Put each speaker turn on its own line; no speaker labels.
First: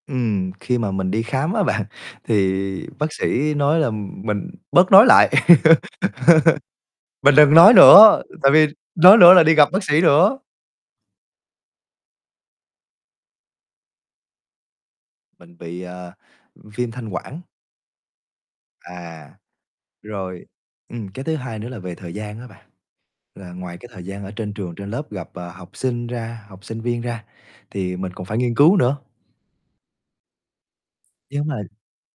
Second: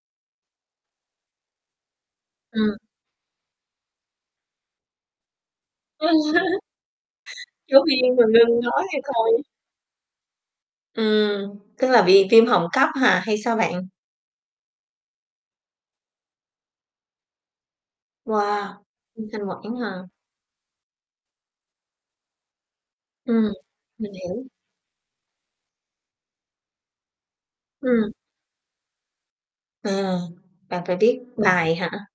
Ừm, khi mà mình đi khám á bạn, thì
Ừm.
bác sĩ nói là mình bớt nói lại.
Ừ.
Mình đừng nói
Giáo viên
nữa,
mà
ừ, tại
ngưng
vì
nói thì
nói nữa
thôi.
là đi gặp bác sĩ nữa.
Ừm, tức là bị viêm họng cấp hả, hay sao bạn?
Mình bị, à, ừm, viêm thanh quản.
Wow! Viêm
À.
thanh quản hả?
Rồi. Ừm, cái thứ hai nữa là về thời gian á bạn. Là
Ừm.
ngoài cái thời
Mình
gian ở
hiểu.
trên trường trên lớp gặp, ờ, học sinh ra học sinh viên ra thì
Ừm.
mình còn phải nghiên cứu nữa.
Ừ. Bạn phải viết
Nếu mà
bài hả?